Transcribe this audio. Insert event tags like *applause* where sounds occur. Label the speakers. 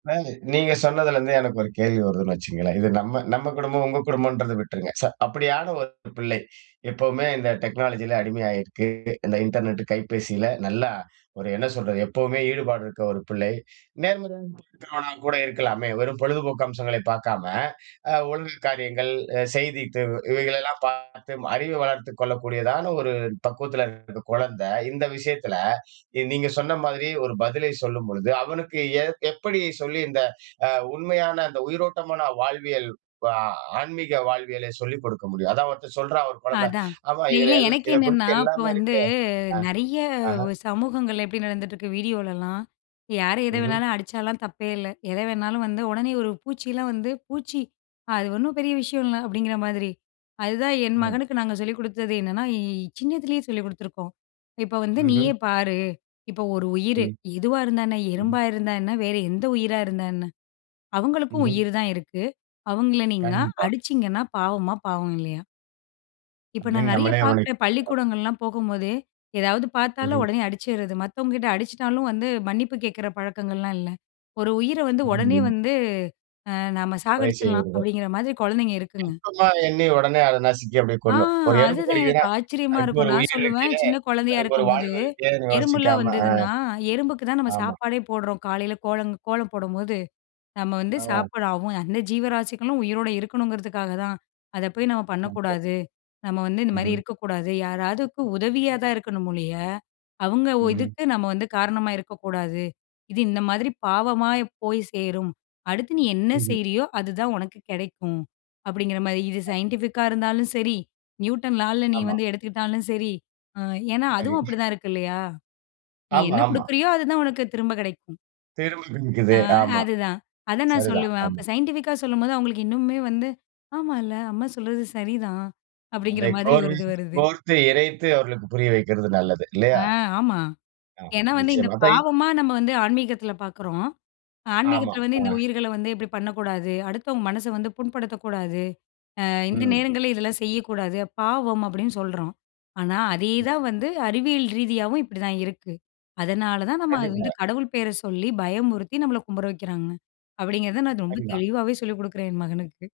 Speaker 1: இப்ப நீங்க சொன்னதுலேருந்தே எனக்கு ஒரு கேள்வி வருதுன்னு வச்சுக்கங்களேன். இது நம்ம நம்ம குடும்பம் உங்க குடும்பம்ன்றத விட்டுருங்க. ச அப்படியான ஒரு பிள்ளை. எப்பவுமே இந்த டெக்னாலஜியில அடிமையாயிருக்கு, இந்த இன்டர்நெட் கைபேசியில. நல்லா ஒரு என்ன சொல்றது? எப்பவுமே ஈடுபாடு இருக்கிற ஒரு பிள்ளை. நேர்மறையா இருக்கிறவன கூட இருக்கலாமே? வெறும் பொழுதுபோக்கு அம்சங்களை பார்க்காம, அ ஒழுங்கு காரியங்கள், அ செய்தி தேர்வு, இவைகளை எல்லாம் பார்த்து அறிவு வளர்த்துக் கொள்ளக்கூடியதான ஒரு பக்குவத்துல இருக்கற கொழந்தை. இந்த விஷயத்துல நீங்க சொன்ன மாதிரி ஒரு பதிலை சொல்லும் பொழுது அவனுக்கு ஏ எப்படி சொல்லி இந்த அ உண்மையான இந்த உயிரோட்டமான வாழ்வியல் பா ஆன்மீக வாழ்வியலை சொல்லிக் கொடுக்க முடியும்? அதான் ஒருத்தன் சொல்றான் "ஒரு குழந்த,
Speaker 2: அதான்.
Speaker 1: அம்மா
Speaker 2: இல்ல இல்ல
Speaker 1: இதுல எல்
Speaker 2: எனக்கு
Speaker 1: இதை
Speaker 2: என்னன்னா?
Speaker 1: குறித்து
Speaker 2: இப்ப
Speaker 1: எல்லாமே
Speaker 2: வந்து
Speaker 1: இருக்கு"
Speaker 2: நெறைய
Speaker 1: ஆ. ஆஹ.
Speaker 2: சமூகங்கள்ல எப்படி நடந்துட்டு இருக்கு வீடியோலலாம், யாரு எதை
Speaker 1: ம்ஹம்.
Speaker 2: வேணாலும் அடிச்சாலாம் தப்பே இல்ல. எத வேணாலும் வந்து உடனே ஒரு பூச்சியில வந்து "பூச்சி அது ஒண்ணும் பெரிய விஷயம் இல்ல" அப்டிங்கிற மாரி. அதுதான் என்
Speaker 1: ம்.
Speaker 2: மகனுக்கு நாங்க சொல்லிக் குடுத்தது என்னன்னா? இ சின்னதுலேயே சொல்லிக் குடுத்துருக்கோம். "இப்ப வந்து
Speaker 1: ம்ஹம்.
Speaker 2: நீயே பாரு. இப்ப ஒரு உயிரு.
Speaker 1: ம்.
Speaker 2: எதுவா இருந்தா என்ன?
Speaker 1: ம்ஹம்.
Speaker 2: எறும்பா இருந்தா என்ன? வேறு எந்த உயிரா இருந்தா என்ன? அவங்களுக்கும்
Speaker 1: ம்ஹம்.
Speaker 2: உயிர் தான் இருக்கு. அவங்கள நீங்கனா
Speaker 1: கண்டிப்பா.
Speaker 2: அடிச்சிங்கன்னா பாவமா, பாவம் இல்லயா?" இப்ப நான்
Speaker 1: அப்டினு
Speaker 2: நெறைய
Speaker 1: நம்மலே அவனை.
Speaker 2: பார்க்கிறேன்.
Speaker 1: *unintelligible*
Speaker 2: பள்ளிக்கூடங்கள்லாம் போகும்போதே, ஏதாது பார்த்தாலும்
Speaker 1: ம்ஹம்.
Speaker 2: உடனே அடிச்சிறது. மத்தவங்க கிட்ட அடிச்சிட்டாலும் வந்து மன்னிப்பு கேட்கிற பழக்கங்கள்லாம் இல்ல. ஒரு உயிர வந்து ஓடனே
Speaker 1: *unintelligible*
Speaker 2: வந்து, அ நம்ம
Speaker 1: வழி
Speaker 2: சாகடிச்சிடலாம்
Speaker 1: செய்கிறது.
Speaker 2: அப்டிங்கிற மாரி கொழந்தைங்க இருக்குங்க.
Speaker 1: அதிகமாக எண்ணி ஓடனே அதை நசிக்கி அப்படியே
Speaker 2: ஆ
Speaker 1: கொன்னு. ஒரு எறும்பு
Speaker 2: அதுதான் எனக்கு
Speaker 1: கடிக்கிறதுனா,
Speaker 2: ஆச்சரியமா
Speaker 1: "அதுக்கு
Speaker 2: இருக்கும்.
Speaker 1: ஒரு
Speaker 2: நான்
Speaker 1: உயிர்
Speaker 2: சொல்லுவேன்
Speaker 1: இருக்கே
Speaker 2: "சின்ன கொழந்தையா
Speaker 1: அதுக்கு ஒரு
Speaker 2: இருக்கும்போது,
Speaker 1: வாழ்வு இருக்கேனு"
Speaker 2: எறும்புலாம்
Speaker 1: யோசிக்காம ஆ,
Speaker 2: வந்ததுனா எறும்புக்கு தான் நம்ம
Speaker 1: ஆமா.
Speaker 2: சாப்பாடே போடுறோம். காலையில கோல, கோலம் போடும்போது. நம்ம வந்து
Speaker 1: ஆ.
Speaker 2: சாப்பாடு ஆகும் அந்த ஜீவராசிகளும் உயிரோடு இருக்கணுங்கிறதுக்காக தான். அத போய் நம்ம
Speaker 1: *unintelligible*
Speaker 2: பண்ணக்கூடாது. நம்ம வந்து இந்த மாரி
Speaker 1: ம்ஹம்.
Speaker 2: இருக்கக்கூடாது. யாராவது உதவியா தான் இருக்கணும் ஒழிய, அவங்க
Speaker 1: ம்ஹம்.
Speaker 2: இதுக்கு நம்ம வந்து காரணமா இருக்கக்கூடாது. இது இந்த மாரி பாவமா போய் சேரும். அடுத்து நீ என்ன
Speaker 1: ம்ஹம்.
Speaker 2: செய்றீயோ, அதுதான் உனக்கு கெடைக்கும். அப்டிங்கிற மாரி இது சைன்டிஃபிக்கா இருந்தாலும் சரி. நியூட்டன் லால்ல நீ
Speaker 1: ஆமா.
Speaker 2: வந்து எடுத்துக்கிட்டாலும் சரி. ஏன்னா அதுவும்
Speaker 1: சரி.
Speaker 2: அப்டிதான் இருக்கு இல்லயா? நீ
Speaker 1: ஆமா
Speaker 2: என்ன
Speaker 1: ஆமா.
Speaker 2: குடுக்குறியோ அதுதான் உனக்கு திரும்ப கெடைக்கும்" ம்.
Speaker 1: திரும்பிக்கிட்டு
Speaker 2: ஆ
Speaker 1: நிக்குது. ஆமா.
Speaker 2: அதுதான். அத நான்
Speaker 1: சரிதான்.
Speaker 2: சொல்லுவேன். அப்போ
Speaker 1: ஆமா.
Speaker 2: சைன்டிஃபிக்கா சொல்லும்போது அவங்களுக்கு இன்னுமே வந்து ''ஆமால்ல, அம்மா சொல்றது சரிதான்'' அப்டிங்கிற
Speaker 1: அதை
Speaker 2: மாரி ஒரு
Speaker 1: கோர்வை
Speaker 2: இது வருது.
Speaker 1: கோர்த்து, இறைத்து அவர்களுக்கு புரிய வைக்கிறது நல்லது
Speaker 2: ஆ
Speaker 1: இல்லையா?
Speaker 2: ஆமா.
Speaker 1: ஆ
Speaker 2: ஏன்னா வந்து இந்த
Speaker 1: நிச்சயமா. அதை,
Speaker 2: பாவமா நம்ம வந்து ஆன்மீகத்தில பார்க்குறோம்.
Speaker 1: ஆமா
Speaker 2: ஆன்மீகத்தில வந்து "இந்த
Speaker 1: ஆ.
Speaker 2: உயிர்கள வந்து இப்படி பண்ணக்கூடாது, அடுத்தவங்க மனச வந்து புண்படுத்தக்கூடாது, அ இந்த
Speaker 1: ம்.
Speaker 2: நேரங்களில இதெல்லாம் செய்யக்கூடாது பாவம்" அப்டின்னு சொல்றோம். ஆனா
Speaker 1: ம்.
Speaker 2: அதேதான் வந்து அறிவியல ரீதியாவும் இப்படி தான் இருக்கு. அதனால தான் நம்ம அது வந்து
Speaker 1: கண்டிப்பா.
Speaker 2: கடவுள் பேரை சொல்லி பயமுறுத்தி நம்மள கும்பிட வைக்கிறாங்க. அப்டிங்கிறத நான் ரொம்ப
Speaker 1: சரிதான்.
Speaker 2: தெளிவாவே சொல்லிக் குடுக்குறேன் என் மகனுக்கு.